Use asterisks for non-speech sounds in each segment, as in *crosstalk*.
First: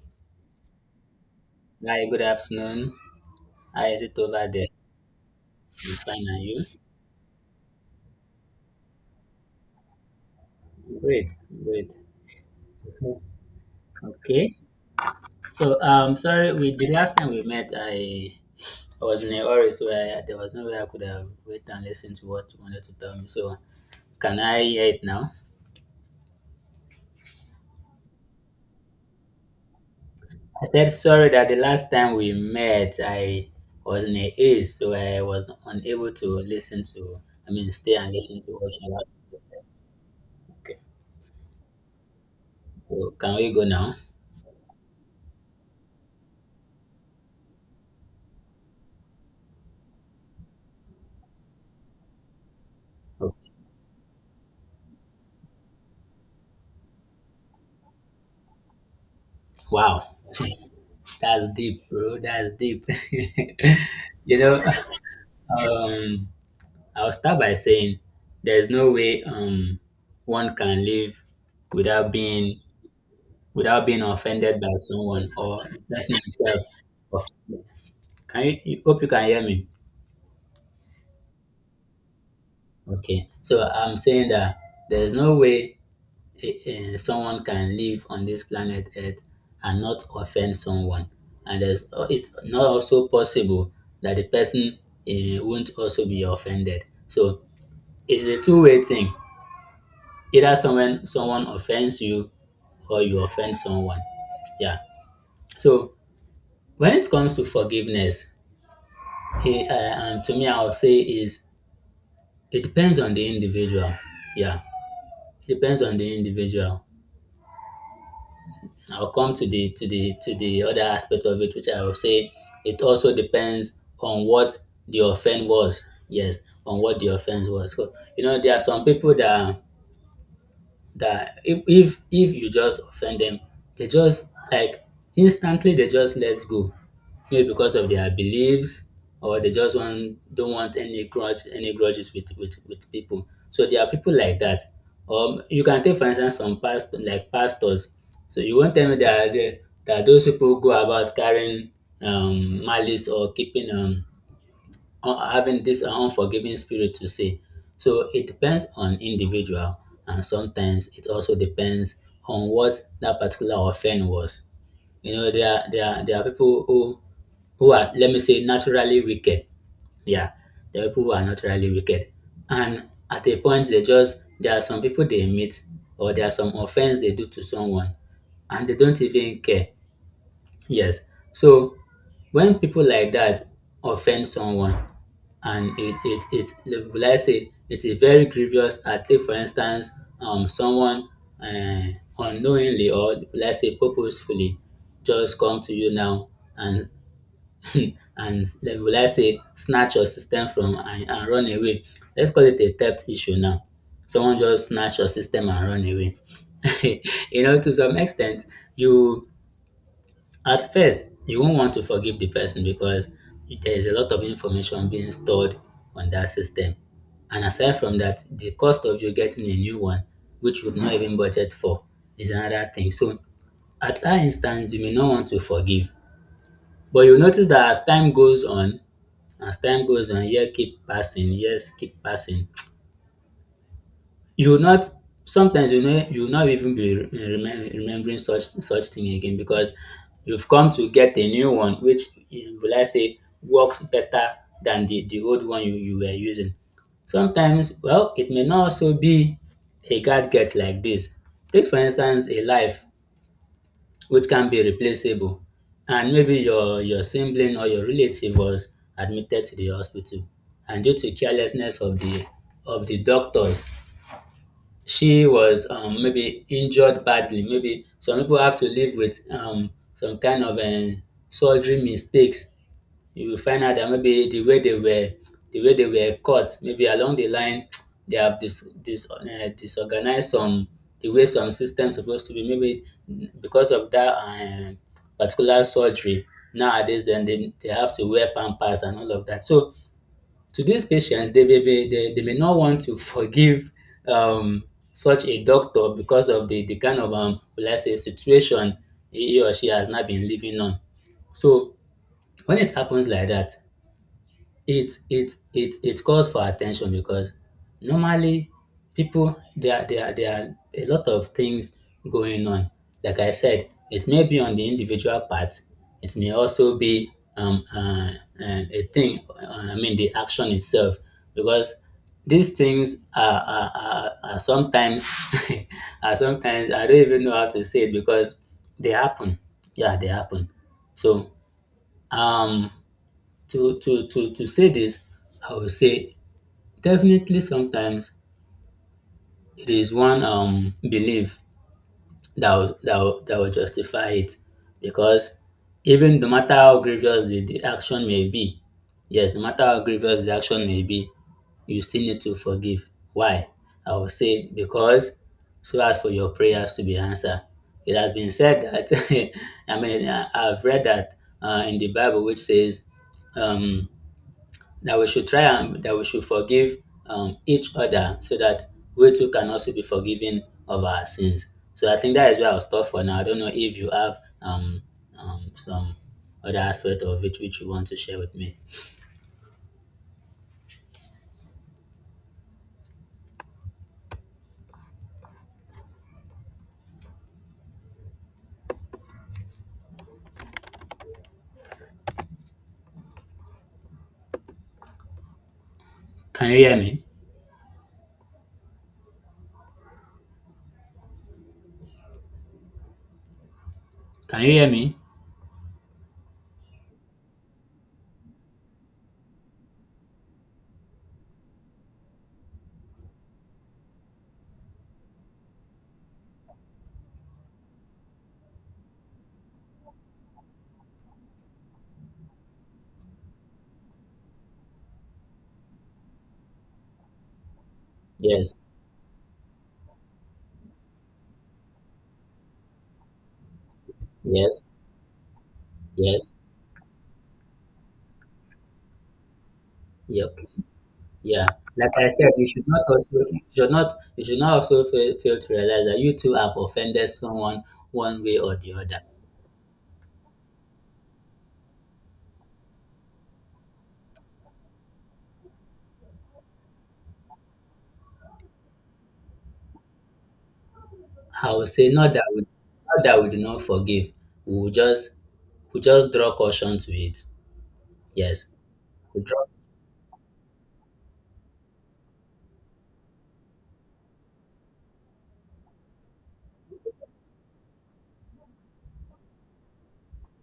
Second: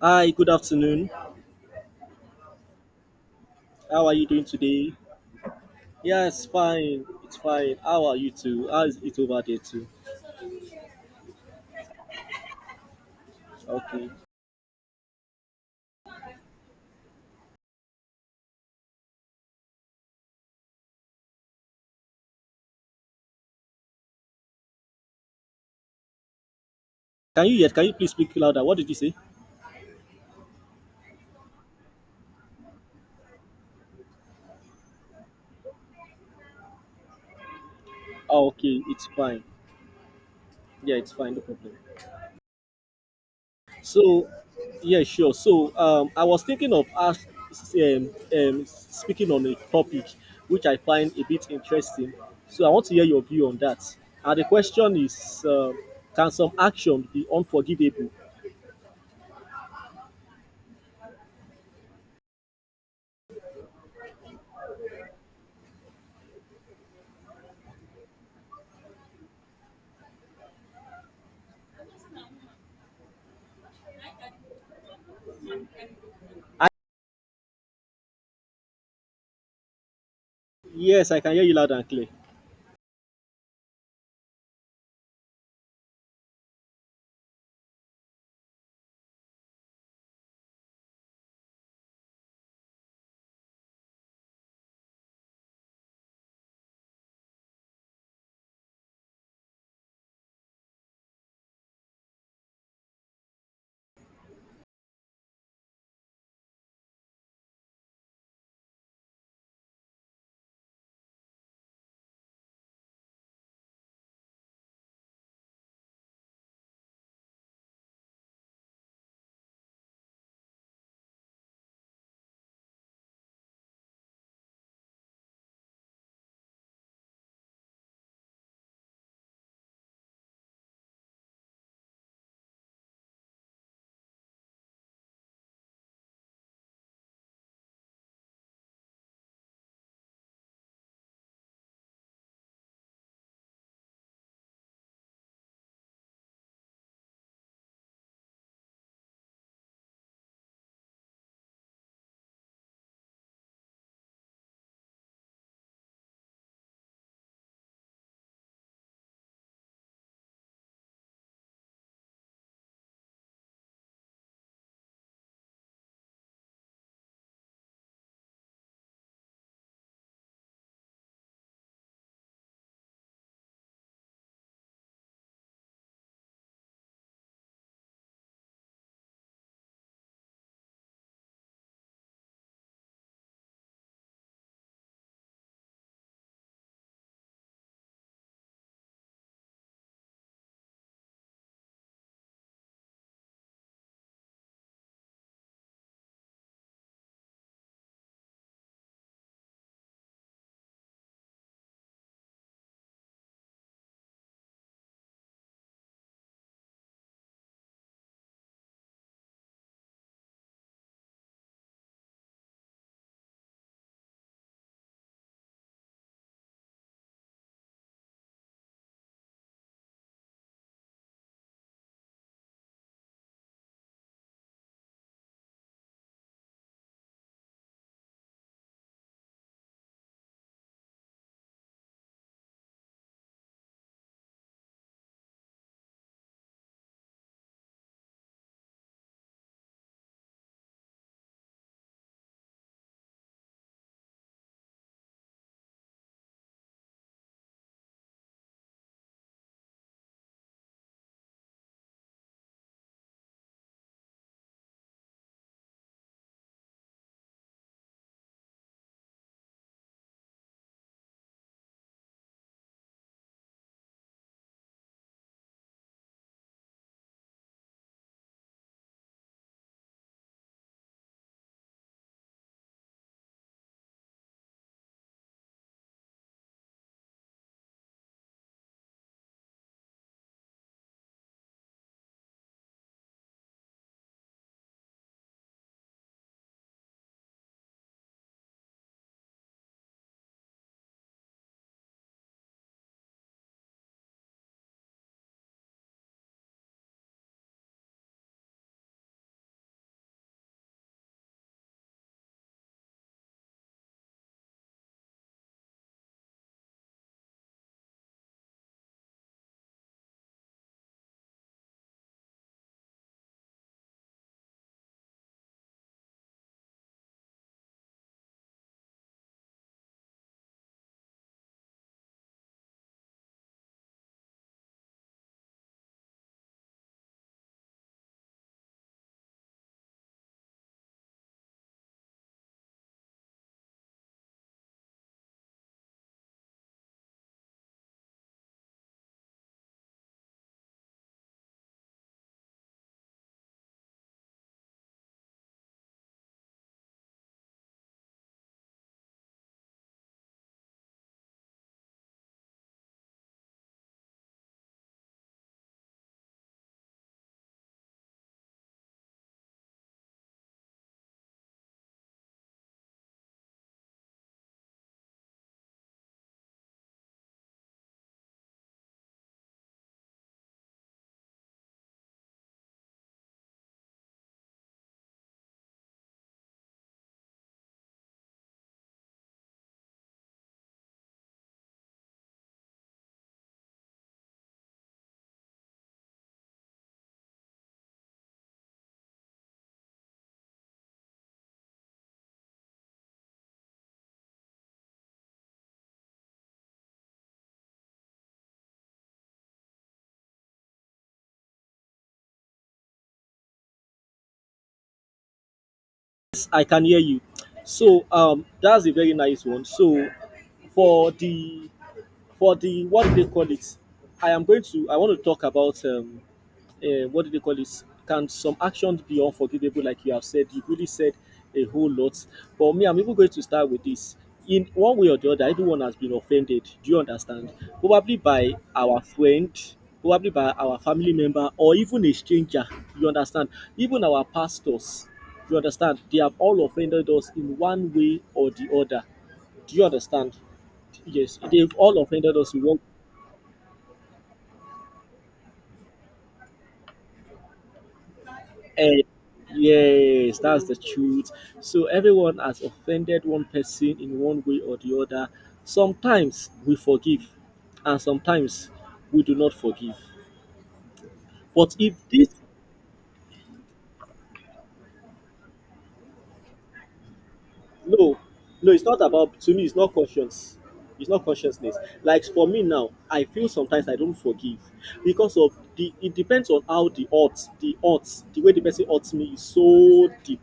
Hi, good afternoon. Hi, good afternoon. How is How are it you doing over there? today? I'm fine, and Yes, you? fine. It's fine. How are you too? How is it over there too? Great, great. Okay. Okay. So, sorry, we the last time we met, I was in a hurry, so there was no way I could have waited and listened to what you wanted to tell me. So, can I hear it now? Can you yet? Can you please speak louder? What did you say? I said sorry that the last time we met, I was in a haze, so I was unable to listen to, I mean, stay and listen Oh, to what okay. you wanted It's to tell fine. me. Okay. Yeah, it's fine. No problem. So, can we go now? So, yeah, sure. So, I was thinking of us speaking on a topic which I find a bit interesting. So, I want to hear your view Okay. on that. And the question is, can some action be unforgivable? Wow. *laughs* That's deep, bro. That's deep. *laughs* you know, um, I'll start by saying there's no way one can live without being without being offended by someone or person himself. I, Offended. You hope you can hear me? yes, I can hear you loud and clear. Okay. So I'm saying that there's no way, someone can live on this planet Earth and not offend someone. And it's not also possible that the person, won't also be offended. So it's a two-way thing. Either someone offends you or you offend someone. Yeah. So when it comes to forgiveness, to me, I would say is it depends on the individual. Yeah, it depends on the individual. I'll come to the other aspect of it, which I will say it also depends on what the offense was. Yes, on what the offense was. So there are some people that, if you just offend them, they just, like, instantly they just let go, maybe because of their beliefs, or they just want don't want any grudges with people. So there are people like that. You can take, for instance, some past, like pastors. So you won't tell me that those people go about carrying malice or keeping having this unforgiving spirit to say. So it depends on individual, and sometimes it also depends on what that particular offense was. You know, there are people who are, let me say, naturally wicked. Yeah, there are people who are naturally wicked, and at a point, they just there are some people they meet, or there are some offense they do to someone, and they don't even care. Yes. So when people like that offend someone, and it will, I say, it's a very grievous act. Take, for instance, someone uh, unknowingly, or let's say purposefully, just come to you now and *laughs* *clears throat* and will, I say, snatch your system from and run away. Let's call it a theft issue now. Someone just snatch your system and run away. *laughs* To some extent, you at first, you won't want to forgive the person, because there is a lot of information being stored on that system. And aside from that, the cost of you getting a new one, which you've not even budgeted for, is another thing. So at that instance, you may not want to forgive. But you notice that as time goes on, years keep passing, you will not sometimes, you will not even be remembering such thing again, because you've come to get a new one, which you will, I say, works better than the old one you were using. Sometimes, well, it may not also be a gadget like this. Take, for instance, a life which can be replaceable, and maybe your sibling, or your relative, was admitted to the hospital, and due to carelessness of the doctors, she was, maybe injured badly. Maybe some people have to live with, some kind of, surgery mistakes. You will find out that maybe the way they were cut, maybe along the line, *tsk* they have, disorganized some the way some systems supposed to be. Maybe because of that, particular surgery, nowadays, then they have to wear pampers and all of that. So today's patients, they may not want to forgive um, such a doctor because of the kind of, will I say, situation he or she has not been living on. So when it happens like that, it calls for attention, because normally people there are a lot of things going on. Like I said, it may be on the individual part. It may also be, um uh, a thing, I mean, the action itself, because these things are sometimes *laughs* are sometimes I don't even know how to say it, because they happen. Yeah, they happen. So, um to say this, I would say definitely sometimes it is one, belief that will, that will, that will justify it, because even no matter how grievous the action may be, yes, no matter how grievous the action may be, you still need to forgive. Why? I would say, because so as for your prayers to be answered. It has been said that, *laughs* I mean, I've read that, in the Bible, which says, um that we should try, and that we should forgive, each other, so that we too can also be forgiven of our sins. So I think that is where I'll stop for now. I don't know if you have, some other aspect of it which you want to share with me. Can you hear me? Can you hear me? I can hear you. So that's a very nice one. So for the what do they call it? I want to talk about what do they call this? Can some actions be unforgivable, like you have said? You really said a whole lot. But me, I'm even going to start with this. In one way or the other, everyone has been offended. Do you understand? Probably by Yes, our friend, probably by our family member, or even a stranger. You understand? Even our yes, pastors. You understand? They yes, have all offended us in one way or the other. Do you understand? yep, Yes, yeah. they've Like all I said, offended you us in should one. not also, you should not also fail to realize that you too have offended someone one way or the other. Eh, yes, that's the truth. So everyone has offended one person in one way or the other. Sometimes we forgive, and sometimes we do not forgive. I would But say, if this not that we do not forgive. We will just we just draw caution to it. No, Yes. no, it's not We about draw to me, it's not consciousness. Like for me now, I feel sometimes I don't forgive because of the it depends on how the way the person odds me is so deep.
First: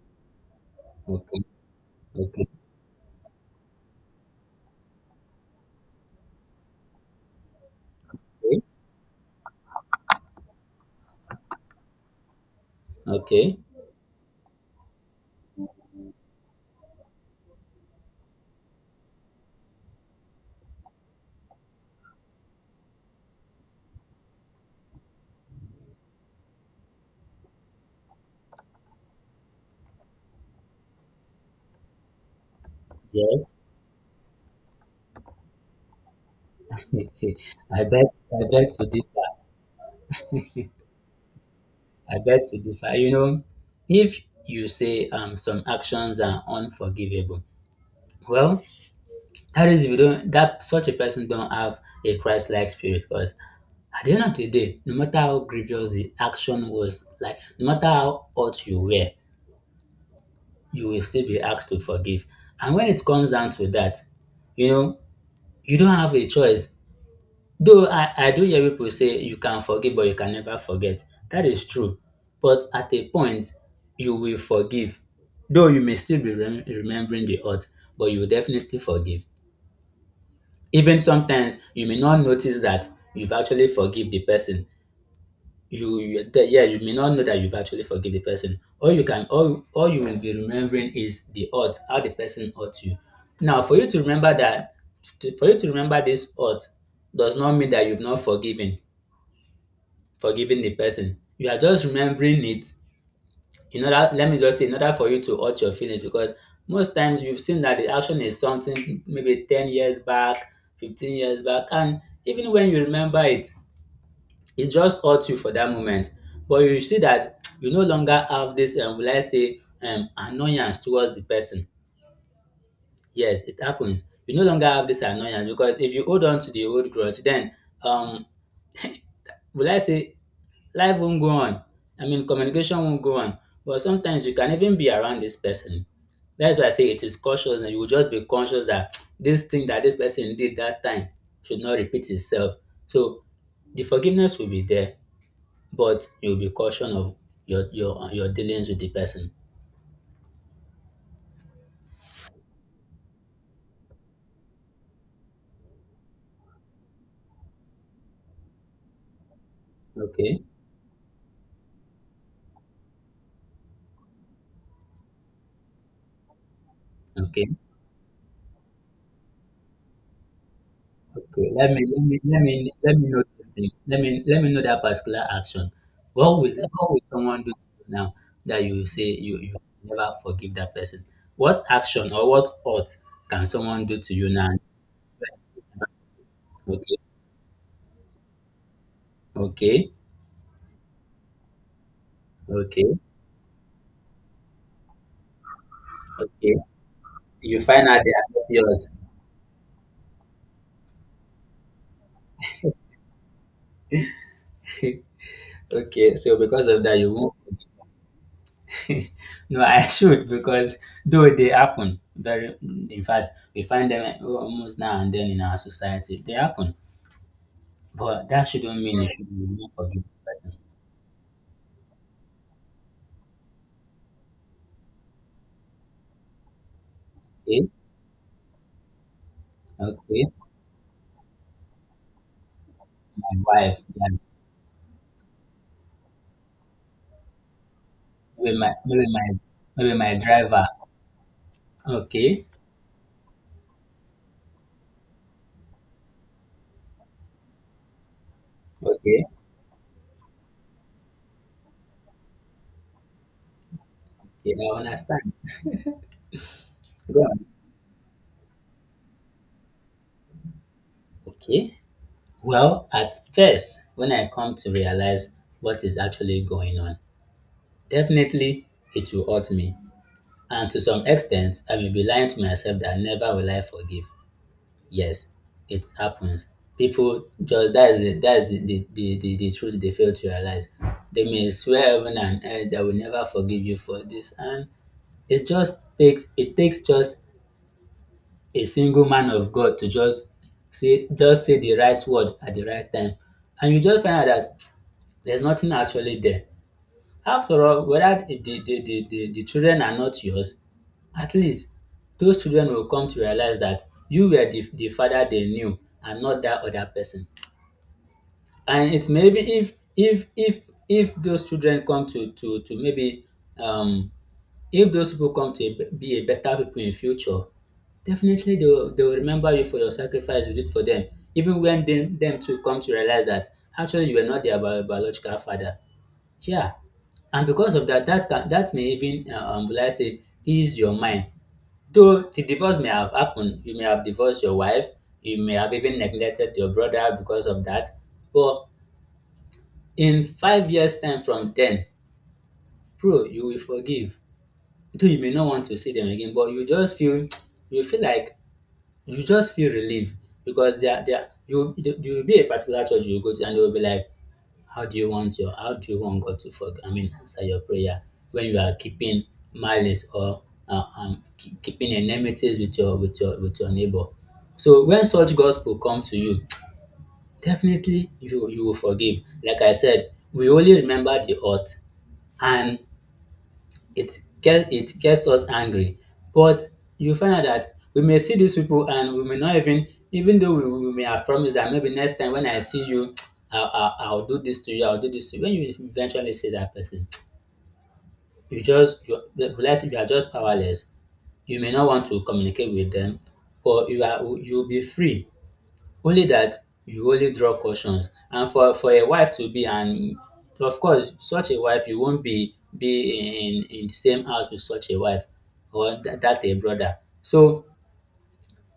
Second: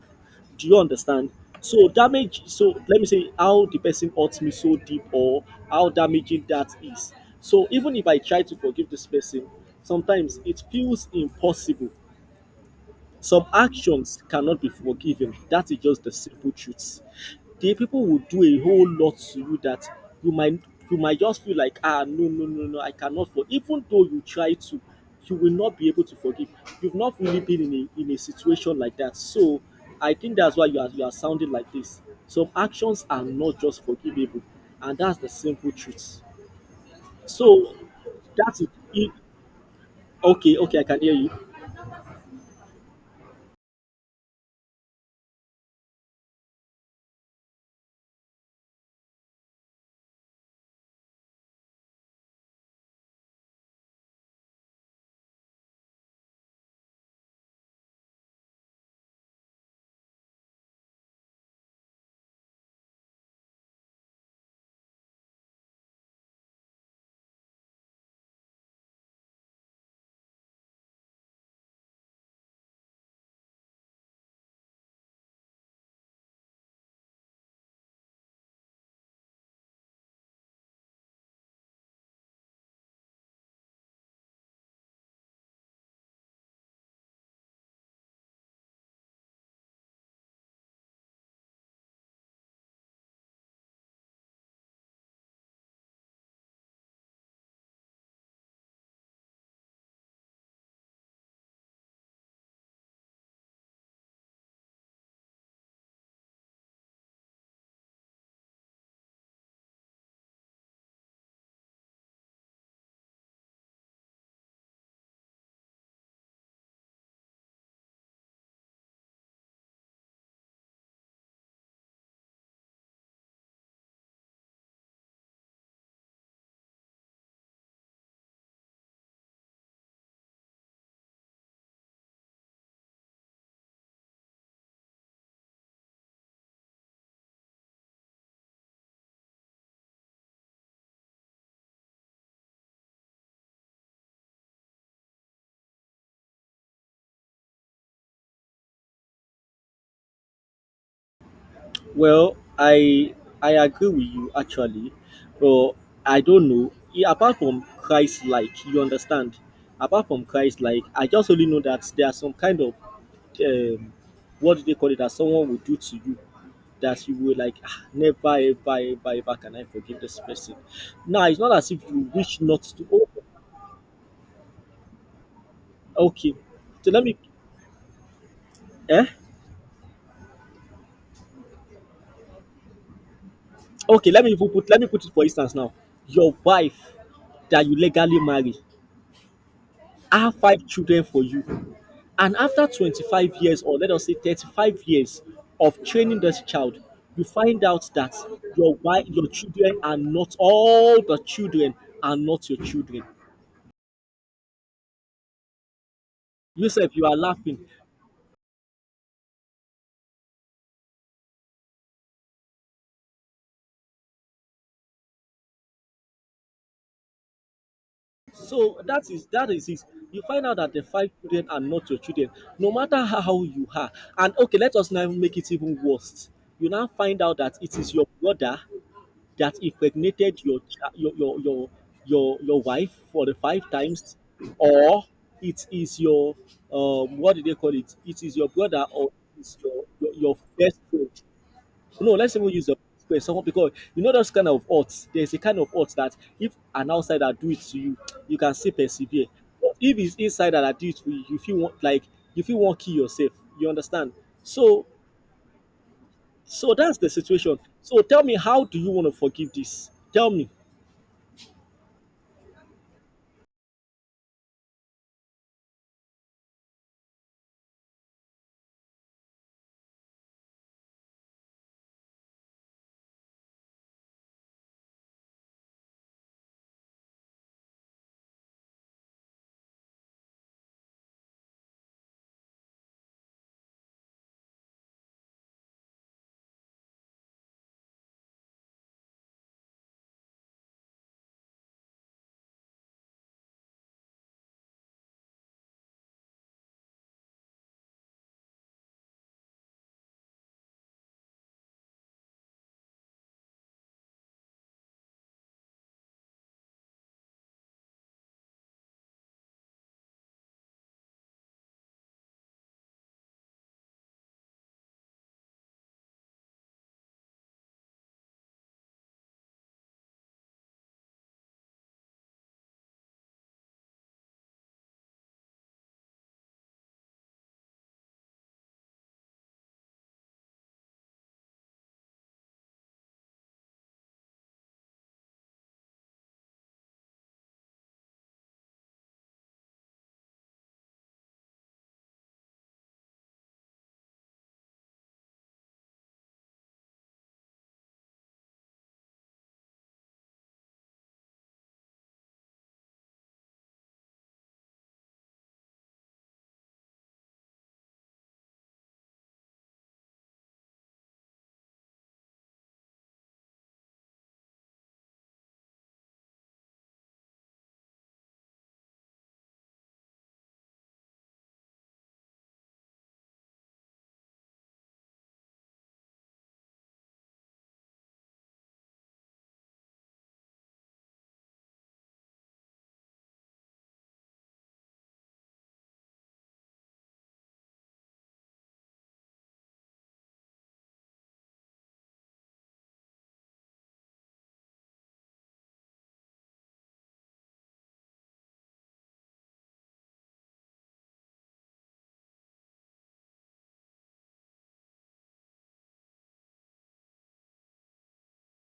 Do you understand? Okay. Okay. So let me say how the person odds me so deep, or how damaging that is. So even if I try to Okay. forgive this person, sometimes it feels impossible. Some Okay. actions cannot be forgiven. That is just the simple truth. The people will do a whole lot to you that you might you might just feel like, no, no, no, no, I cannot forgive. Even though you try to, you will not be able to forgive. You've not really been in a situation like that. So I think that's why you are sounding like this. Some actions are Yes. not just forgivable, and that's the simple truth. *laughs* So I bet I that is it. bet to If- differ. Okay, okay, I can hear you. I bet to differ. If you say, some actions are unforgivable, well, that is if you don't that such a person don't have a Christ-like spirit, because at the end of the day, no matter how grievous the action was, like, no matter how hurt you were, you will still be asked to forgive. And when it comes down to that, you know, you don't have a choice. Though I do hear people say you can forgive, but you can never forget. That is true. But at a point, you will forgive. Though you may still be remembering the hurt, but you will definitely forgive. Even sometimes, you may not notice that you've actually forgive the person, yeah, you may not know that you've actually forgive the person. All you can all you will be remembering is the hurt, how the person hurt you. Now, for you to remember this hurt, does not mean that you've not forgiven the person. You are just remembering it, in order let me just say in order for you to hurt your feelings, because most times you've seen that the action is something maybe 10 years back, 15 years back, and even when you remember it, it just hurt you for that moment. But you see that you no longer have this, will I say, annoyance towards the person. Yes, it happens. You no longer have this annoyance, because if you hold on to the old grudge, then, um, will I say, life won't go on. I mean, communication won't go on. But sometimes you can even be around this person. That's why I say it is cautious, and you will just be conscious that *tsk* this thing that this person did that time should not repeat itself. So the forgiveness will be there, but you'll be cautious of your dealings with the person. Well, I agree with you actually, but I don't know. Apart from Christ like, you understand? Apart from Okay, Christ like, I just only know that there are some kind of um, what do they call it, that someone will do to you that you will okay, like, "Ah, never ever ever ever can I forgive this person." Now it's okay. not as Let me if let you me wish let not me to. let me Oh, know these things. Let me know that particular action. okay. What will what So will let me, someone do to you now that you will say eh you never forgive that person? What action or what thought can someone do okay, to you now? Let me put it for instance now. Your wife Okay, that you legally marry, okay, I have five children for you. And after okay, 25 years, or let us say 35 years of training this okay. child, you You find find out out they that are not your yours. wife, your children are not all the children are not your children. *laughs* Okay, so because of Yourself, that, you you are won't. laughing. *laughs* No, I should, because though they happen, very, in fact, we find them almost now and then in our society. They happen, but that shouldn't So mean that you is should that is not it. forgive You the find person. out that the five children are not your children, no matter how you are. And okay, let us now make it even worse. You now find out that Okay, it is your brother that okay, impregnated your cha- your wife for my the five wife, times, yeah. or it is your, what do they call it? It is your maybe my brother, maybe or my it's your maybe my driver. best friend. No, let's Okay, even use the friend, someone, because, those kind of odds. There's a kind of odds that if an outsider do it to you, you can still okay, persevere. But if it's insider that do it to you, you feel want like you feel want kill yourself. You understand? okay, I So understand. so that's the Go on. situation. So tell me, how do you want to forgive this? Tell me. Okay. Well, at first, when I come to realize what is actually going on, definitely, it will hurt me. And to some extent, I may be lying to myself that never will I forgive. Yes, it happens. People just that is the, the truth they fail to realize. They may swear heaven and earth I will never forgive you for this, and it just takes just a single man of God to just say the right word at the right time, and you just find out that there's nothing actually there. After all, whether the children are not yours, at least those children will come to realize that you were the father they knew and not that other person. And it's maybe if those children come to, maybe, um if those people come to be a better people in future, definitely they will remember you for your sacrifice you did for them, even when them too come to realize that actually you were not their biological father, yeah, and because of that, that may even will I say ease your mind. Though the divorce may have happened, you may have divorced your wife, you may have even neglected your brother because of that. But in 5 years' time from then, bro, you will forgive. Though you may not want to see them again, but you just feel. *tsk* you feel like you just feel relieved, because you will be a particular church you go to, and they will be like, How do you want your how do you want God to forg I mean, answer your prayer when you are keeping malice or keeping enmities with your neighbor. So when such gospel come to you, *tsk* definitely you will forgive. Like I said, we only remember the hurt, and it gets us angry, but you find out that we may see these people, and we may not even, though we may have promised that maybe next time when I see you, *tsk* I'll do this to you, I'll do this to you. When you eventually see that person, *tsk* you realize you are just powerless. You may not want to communicate with them, but you'll be free, only that you only draw cautions. And for a wife to be, and of course such a wife, you won't be in the same house with such a wife, or that a brother. So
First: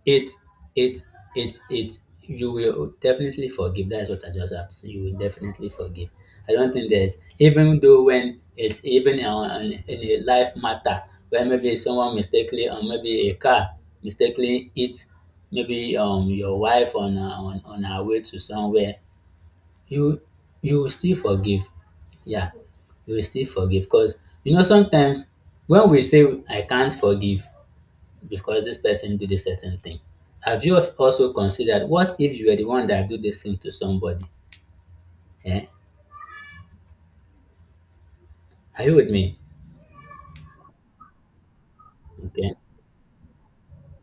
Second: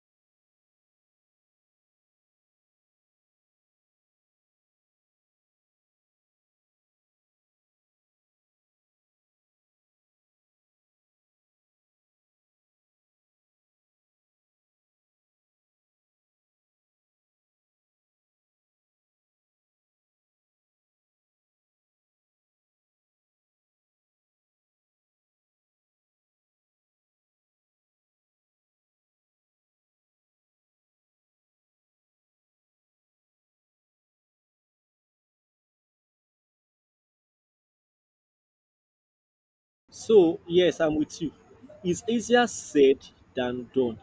it it it you will definitely forgive. That's what I just have to say. You will definitely forgive. I don't think there's, even though when it's even on, in a life matter where maybe someone mistakenly, or maybe a car mistakenly hit maybe your wife on on her way to somewhere, you will still forgive, yeah, you will still forgive, because sometimes when we say I can't forgive because this person did a certain thing. Have you also considered what if you were the one that do this thing to somebody? Eh? Are you with me? So, yes, I'm with you. It's easier Okay. said than done.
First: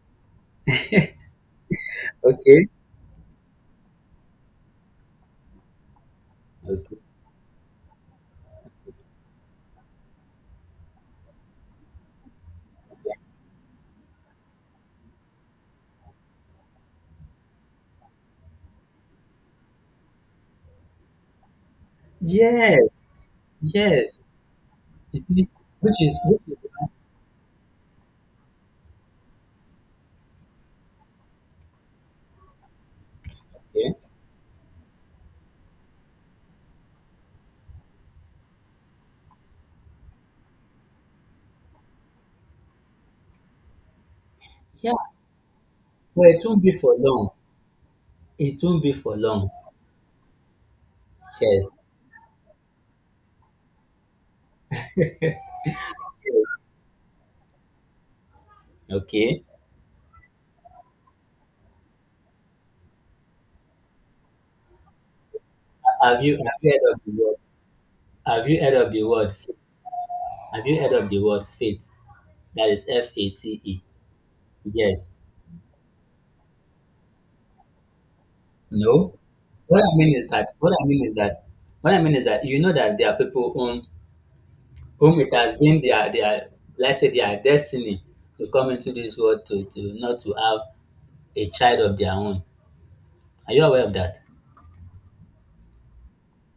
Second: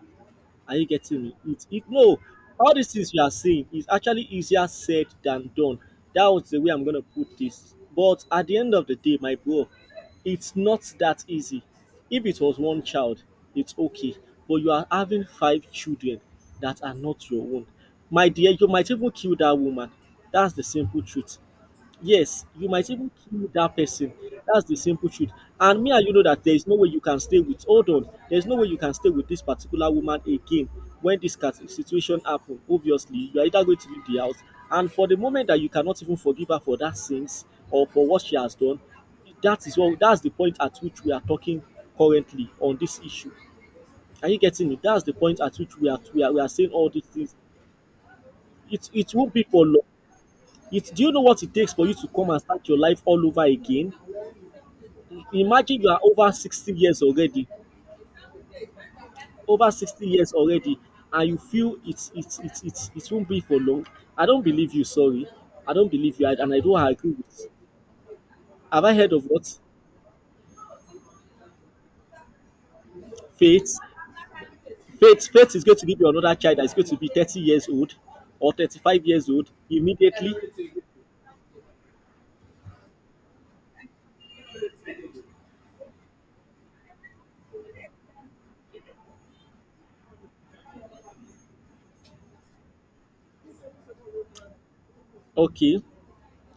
Are you getting me? No, Okay. all these things you are saying is actually easier said than done. That was the way I'm Okay. gonna put this. But at the end of the day, my bro, it's not that easy. If it was one child, it's okay. But you are having five children that are not your own. My dear, you might even kill that woman. That's the simple truth. Yes, you might Yes. even kill that person. Yes. That's the simple You truth. see, And me Which and you is know which that there is is no way you can stay with. Hold on, there's no way you can stay with this particular woman again when this situation happen. Obviously, you are either going to okay. leave the house, and for the moment that you cannot even forgive her for that sins or for what she has done, that is what that's the point at which we are talking currently on this issue. Are you getting it? Yeah. That's the point at which we are we Well, are, we it are won't saying be all for these long. things. It won't It be it for won't be long. for long. It Do you know what it Yes. takes for you to come and start your life all over again? Imagine you are over 60 years already, Okay. over 60 years already, and you feel it won't be for long. I don't believe you, sorry. I don't believe Have you, you and have I you don't heard of the agree word? with. Have you heard Have of I the heard of word? what? Have you heard of the word faith? That is F A T Faith. E. Yes. Faith is going to give you another child that's going to be 30 years old or 35 No. years old What I mean is immediately. that what I mean is that What I mean is that you know that there are people whom it has been their, let's say their destiny, to come into this world to, not to have a child of their own. Are you aware of that? Okay.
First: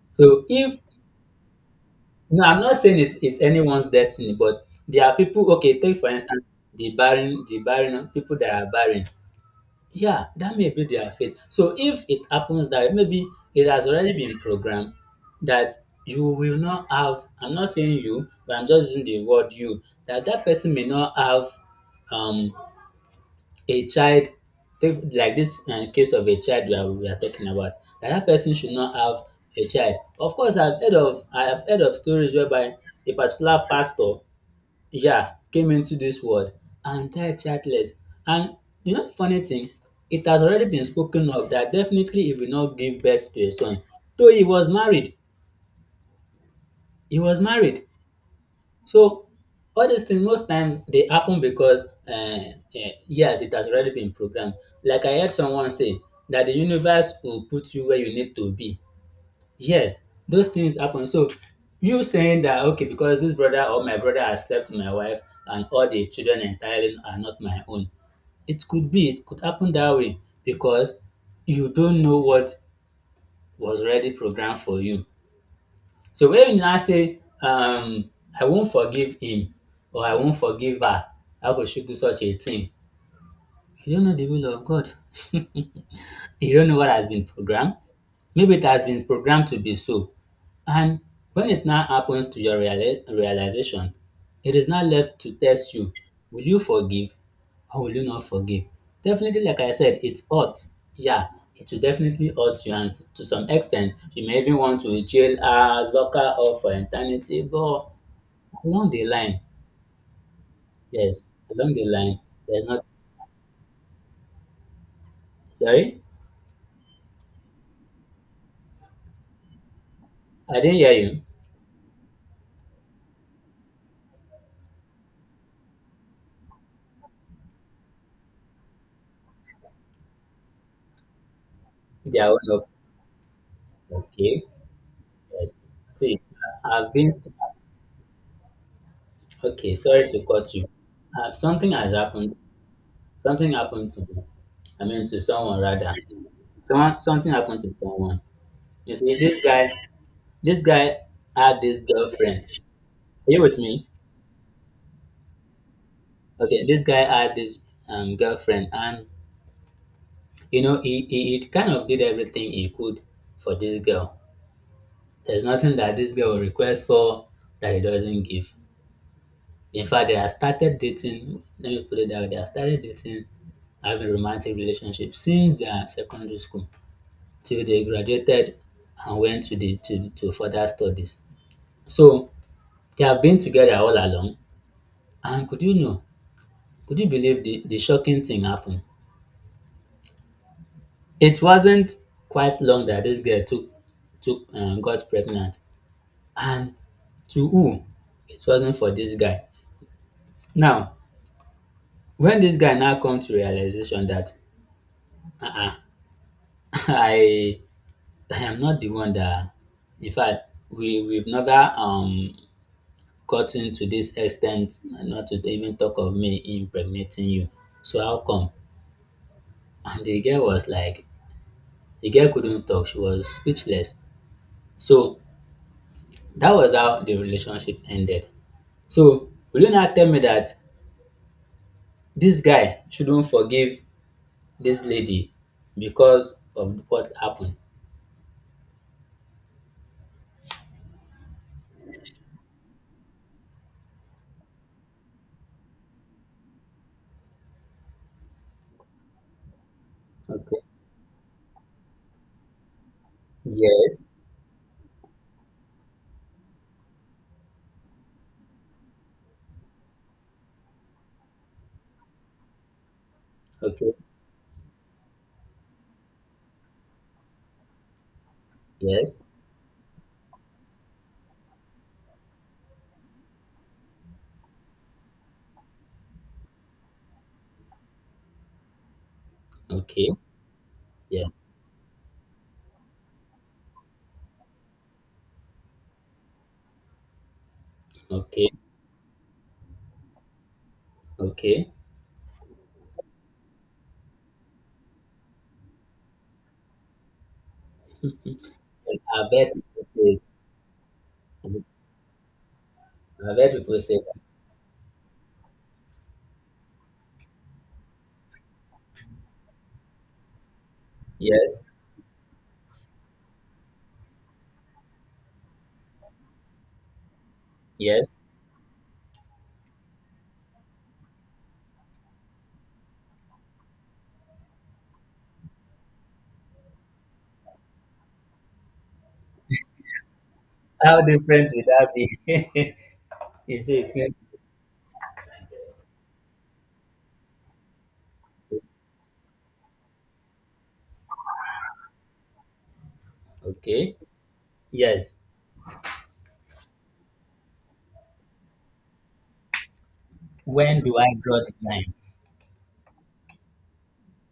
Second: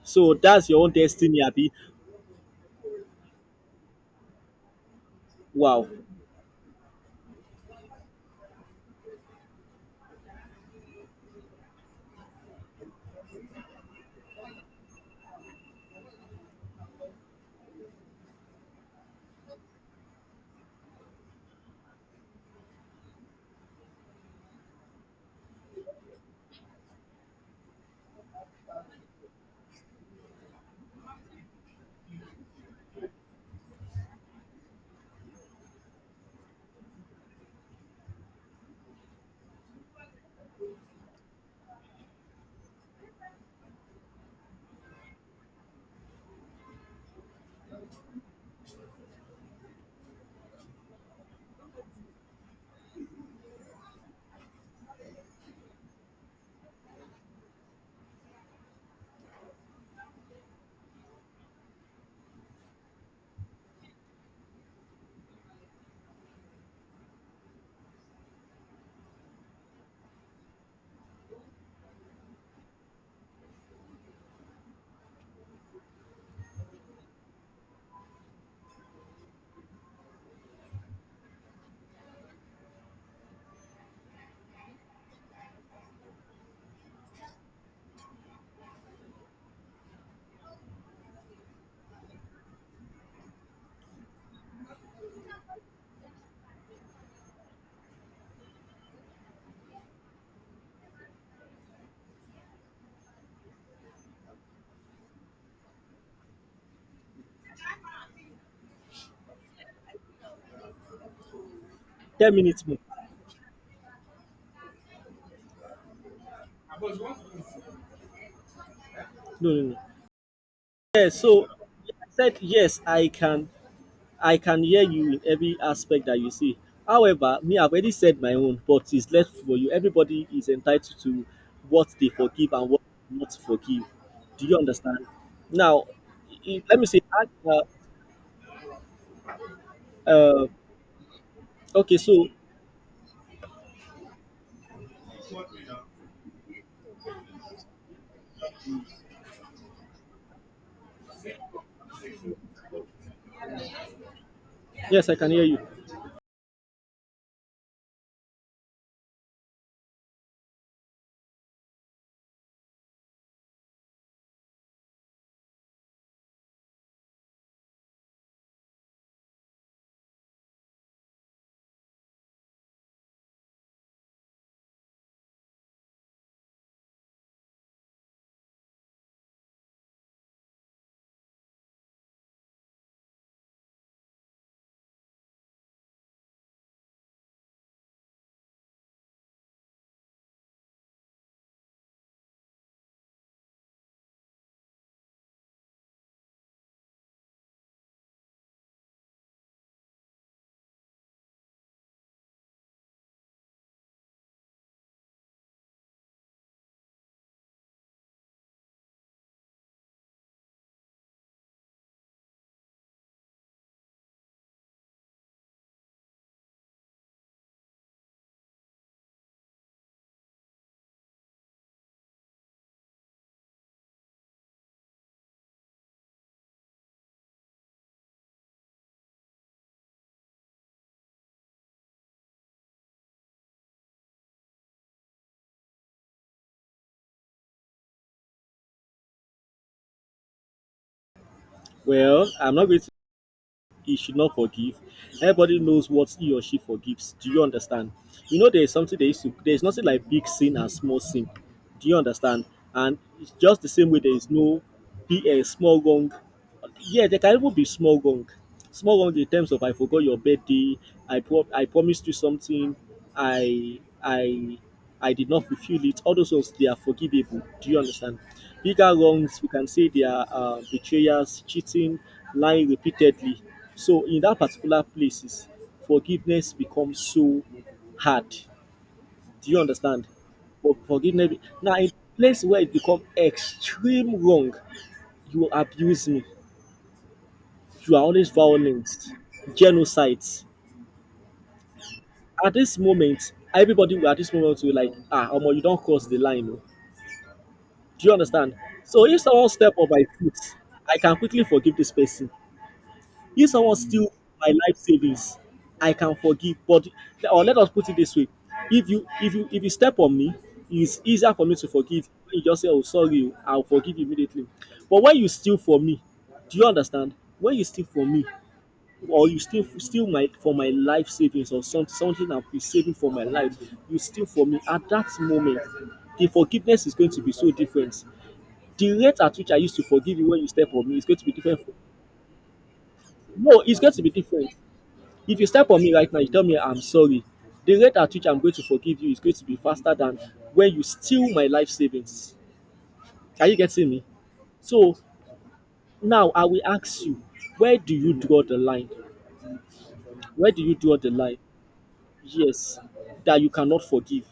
So So that's if, your own destiny, Abby. no, I'm not saying it's anyone's destiny, but there are people, okay, Wow. take for instance the barren, people that are barren. Yeah, that may be their fate. So if it happens that maybe it has already been programmed that you will not have, I'm not saying you, but I'm just using the word you, that that person may not have, um, a child, like this case of a child that we are talking about, that that person should not have a child. Of course, I've heard of stories whereby a particular pastor, yeah, came into this world and died childless. And you know the funny thing, it has already been spoken of that definitely he will not give birth to a son. Though he was married, he was married. So all these things, most times they happen because, yes, it has already been programmed. Like I heard someone say that the universe will put you where you need to be. Yes, those things happen. So you saying that okay, because this brother, or my brother, has slept with my wife, and all the children entirely are not my own. It could be, it could happen that way, because you don't know what was already programmed for you. So when you now say, I won't forgive him or I won't forgive her, how could she do such a thing? You don't know the will of God. *laughs* You don't know what has been programmed. Maybe it has been programmed to be so. And when it now happens to your realization, it is now left to test you. Will you forgive, or will you not forgive? Definitely, like I said, it's hurt. Yeah, it will definitely hurt you, and to some extent, you may even want to jail her, lock her up for eternity. But along the line, yes, along the line, 10 there's minutes more. not. Sorry, No, no, no. I didn't hear Yeah, you. so I said yes, I can hear you in every aspect that you see. However, me, I've already said my own, but it's left for you. Everybody is entitled to what they They are forgive one, and what not forgive. okay. Do you understand? Yes, Now, see, let me I've say, been. uh, Okay, sorry to uh, cut you. Something has okay, so happened. Something happened to me. I mean, to someone, rather. Someone, something happened to someone. You see, this guy had this girlfriend. Are you with me? yes, I can hear you. Okay, this guy had this girlfriend, and he kind of did everything he could for this girl. There's nothing that this girl will request for that he doesn't give. In fact, they have started dating. Let me put it that way. They have started dating, having romantic relationship since their secondary school, till they graduated and went to to further studies. So they have been together all along. And could you believe the shocking thing happened? It wasn't quite long that this girl took got pregnant. And to who? It wasn't for this guy. Now, when this guy now come to realization that, uh-uh, *laughs* I I am not the one that, in fact, we've never, gotten to this extent, and not to even talk of me impregnating you. So how come? *laughs* And the girl couldn't talk. She was speechless. So that was how the relationship ended. So will you now tell me that this guy shouldn't forgive this lady because of what happened? Well, I'm not going to. He should not forgive. Everybody knows what he or she forgives. Do you understand? You know, there is something they used to, there is nothing like big sin Okay. and small sin. Do you understand? And it's just the same way Yes. there is no big, small wrong. Yeah, there can even be small wrong. Small wrong in terms of, I forgot your birthday, I I promised you something, I Okay. I I did not fulfill it. All those ones they are forgivable. Do you understand? Bigger Yes. wrongs we can say they are, betrayals, cheating, lying repeatedly. So in that particular places, forgiveness becomes so hard. Do you understand? Okay. For- Yeah. forgiveness now in place where it become extreme wrong. You abuse me, you are always Okay. violent, genocides. Okay. At this moment, everybody will- at this moment will like, "Ah, Omo, you don't cross the line, oh." Do you understand? And So if I've someone heard step people on say my it. foot, I can quickly I've forgive this person. heard If someone people say steal that. my life savings, I can forgive. But or let us put it this way: if you if you step on me, it's easier for me Yes. to forgive. When you just say, "Oh, sorry, oh, I'll forgive you immediately." But when you steal from me, do you understand? When you steal from Yes. me, or you still my for my life savings, or something I've been saving for my life, you steal for me at that moment, the forgiveness is going to be so different. The rate at which I used to forgive you when you step on me How is going to be different different. would that be? *laughs* You No, see, it's it's going to going be different. If you step on me right now, you tell me I'm sorry. The rate at which I'm going to forgive you is going to be faster than when you steal my life savings. Are you getting okay. me? So Yes. now I will ask you, where do you draw the line? Where do you When do draw I the line? draw the line? Yes, that you cannot forgive.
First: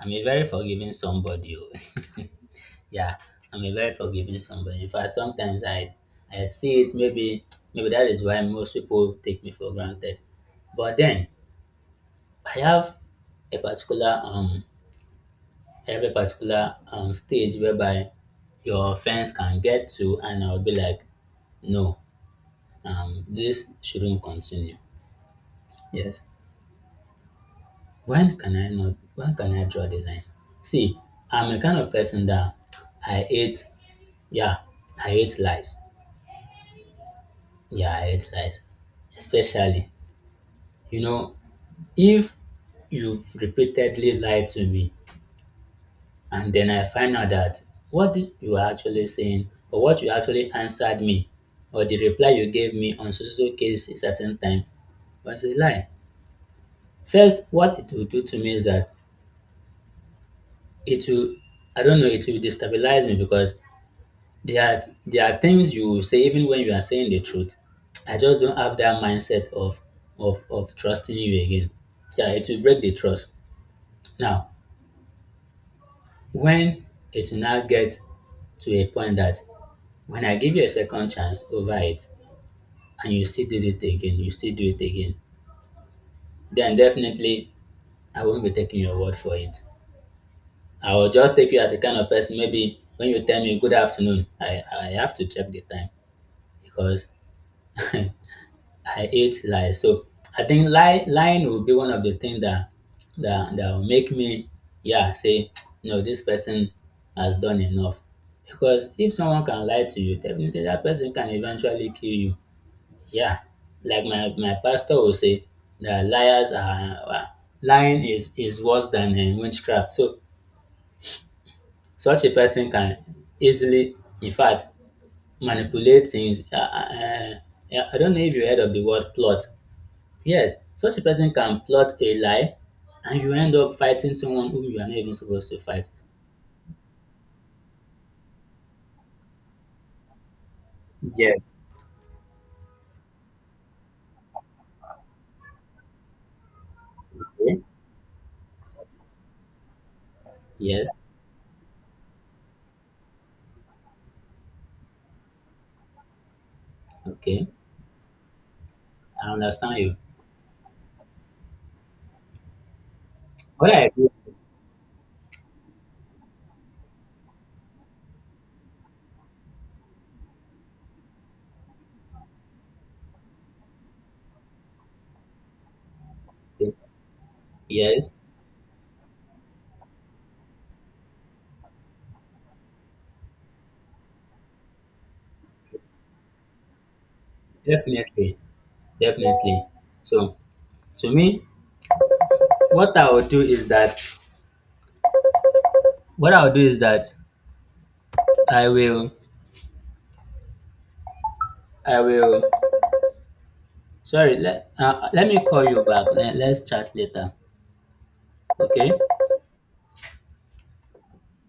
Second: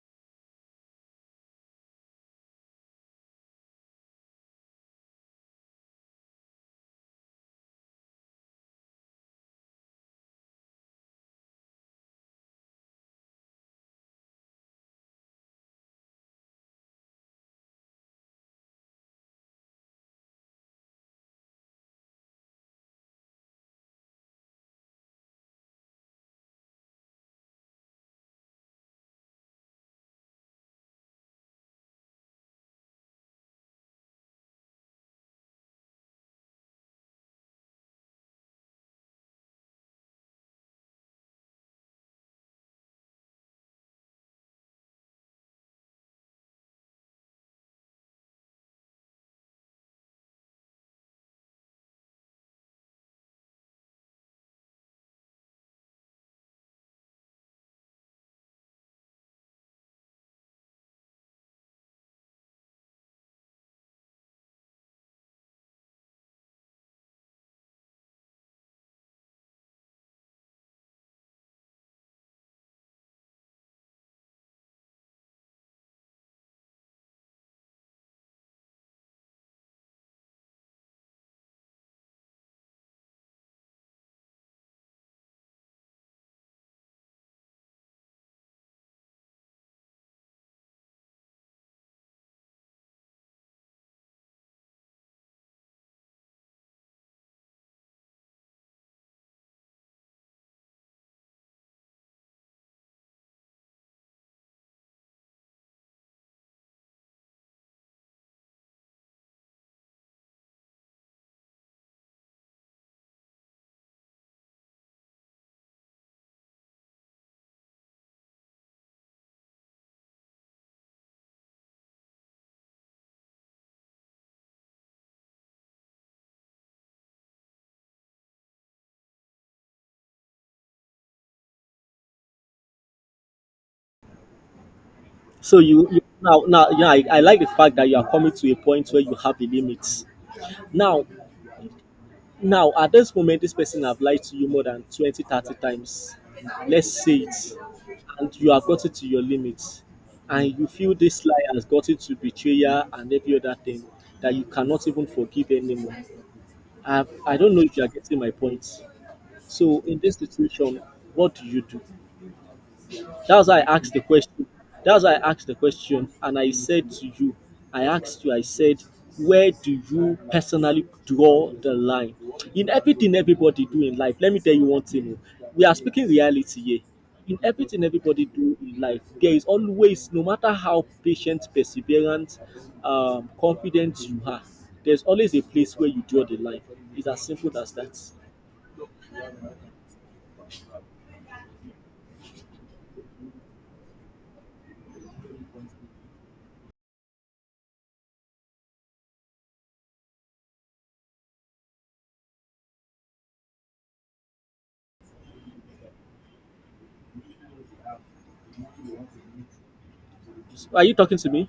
I'm a very forgiving somebody, oh. *laughs* Yeah, I'm a very forgiving somebody. In fact, sometimes I see it. Maybe, that is why most people take me for granted. But then I have a particular, stage whereby your offense can get to, and I'll be like, no, this shouldn't continue. Yes, When can I not when can I draw the line? See, I'm a kind of person that I hate, yeah, I hate lies. Yeah, I hate lies. Especially, you know, if you've repeatedly lied to me, and then I find out that what did you were actually saying, or what you actually answered me, or the reply you gave me on so so so case a certain time, was a lie. First, what it will do to me is that it will, I don't know, it will destabilize me, because there are things you will say even when you are saying the truth. I just don't have that mindset of of trusting you again. Yeah, it will break the trust. Now, when it will now get to a point that when I give you a second chance over it, and you still do it again, then definitely I won't be taking your word for it. I will just take you as a kind of person. Maybe when you tell me good afternoon, I have to check the time, because *laughs* I hate lies. So I think lying will be one of the things that will make me, yeah, say *tsk* no, this person has done enough. Because if someone can lie to you, definitely that person can eventually kill you. Yeah, like my pastor will say that lying is worse than, witchcraft. So such a person can easily, in fact, manipulate things, I don't know if you heard of the word plot. Yes, such a person can plot a lie, and you end up fighting someone whom you are not even supposed So to fight. you now, yeah, I like the fact that you are coming to a point where you have a limit. Now Yes. now at this moment this person have lied to you more than 20, 30 times. Let's say it. Okay. And you have gotten to your limit. And you Yes, feel this lie has gotten to betrayal and every other thing that you cannot even forgive anymore. I okay. don't know if you are getting my point. I understand So you. in this situation, what do you do? That's why What I I asked the agree with question. That's why I asked the question, and I said to you, I asked you, I said, where do you personally draw the line? In everything everybody do in life, let me tell you one thing, oh. We are speaking reality you. here. In everything Yes, everybody do in life, there is always, no matter how patient, perseverant, confident you are, there's always a place where you draw the line. It's as simple as that. definitely. Definitely. So to me, what I will do is that what I'll do is that I will I will, sorry, let me call you back. Let's chat later. Okay? Are you talking to me?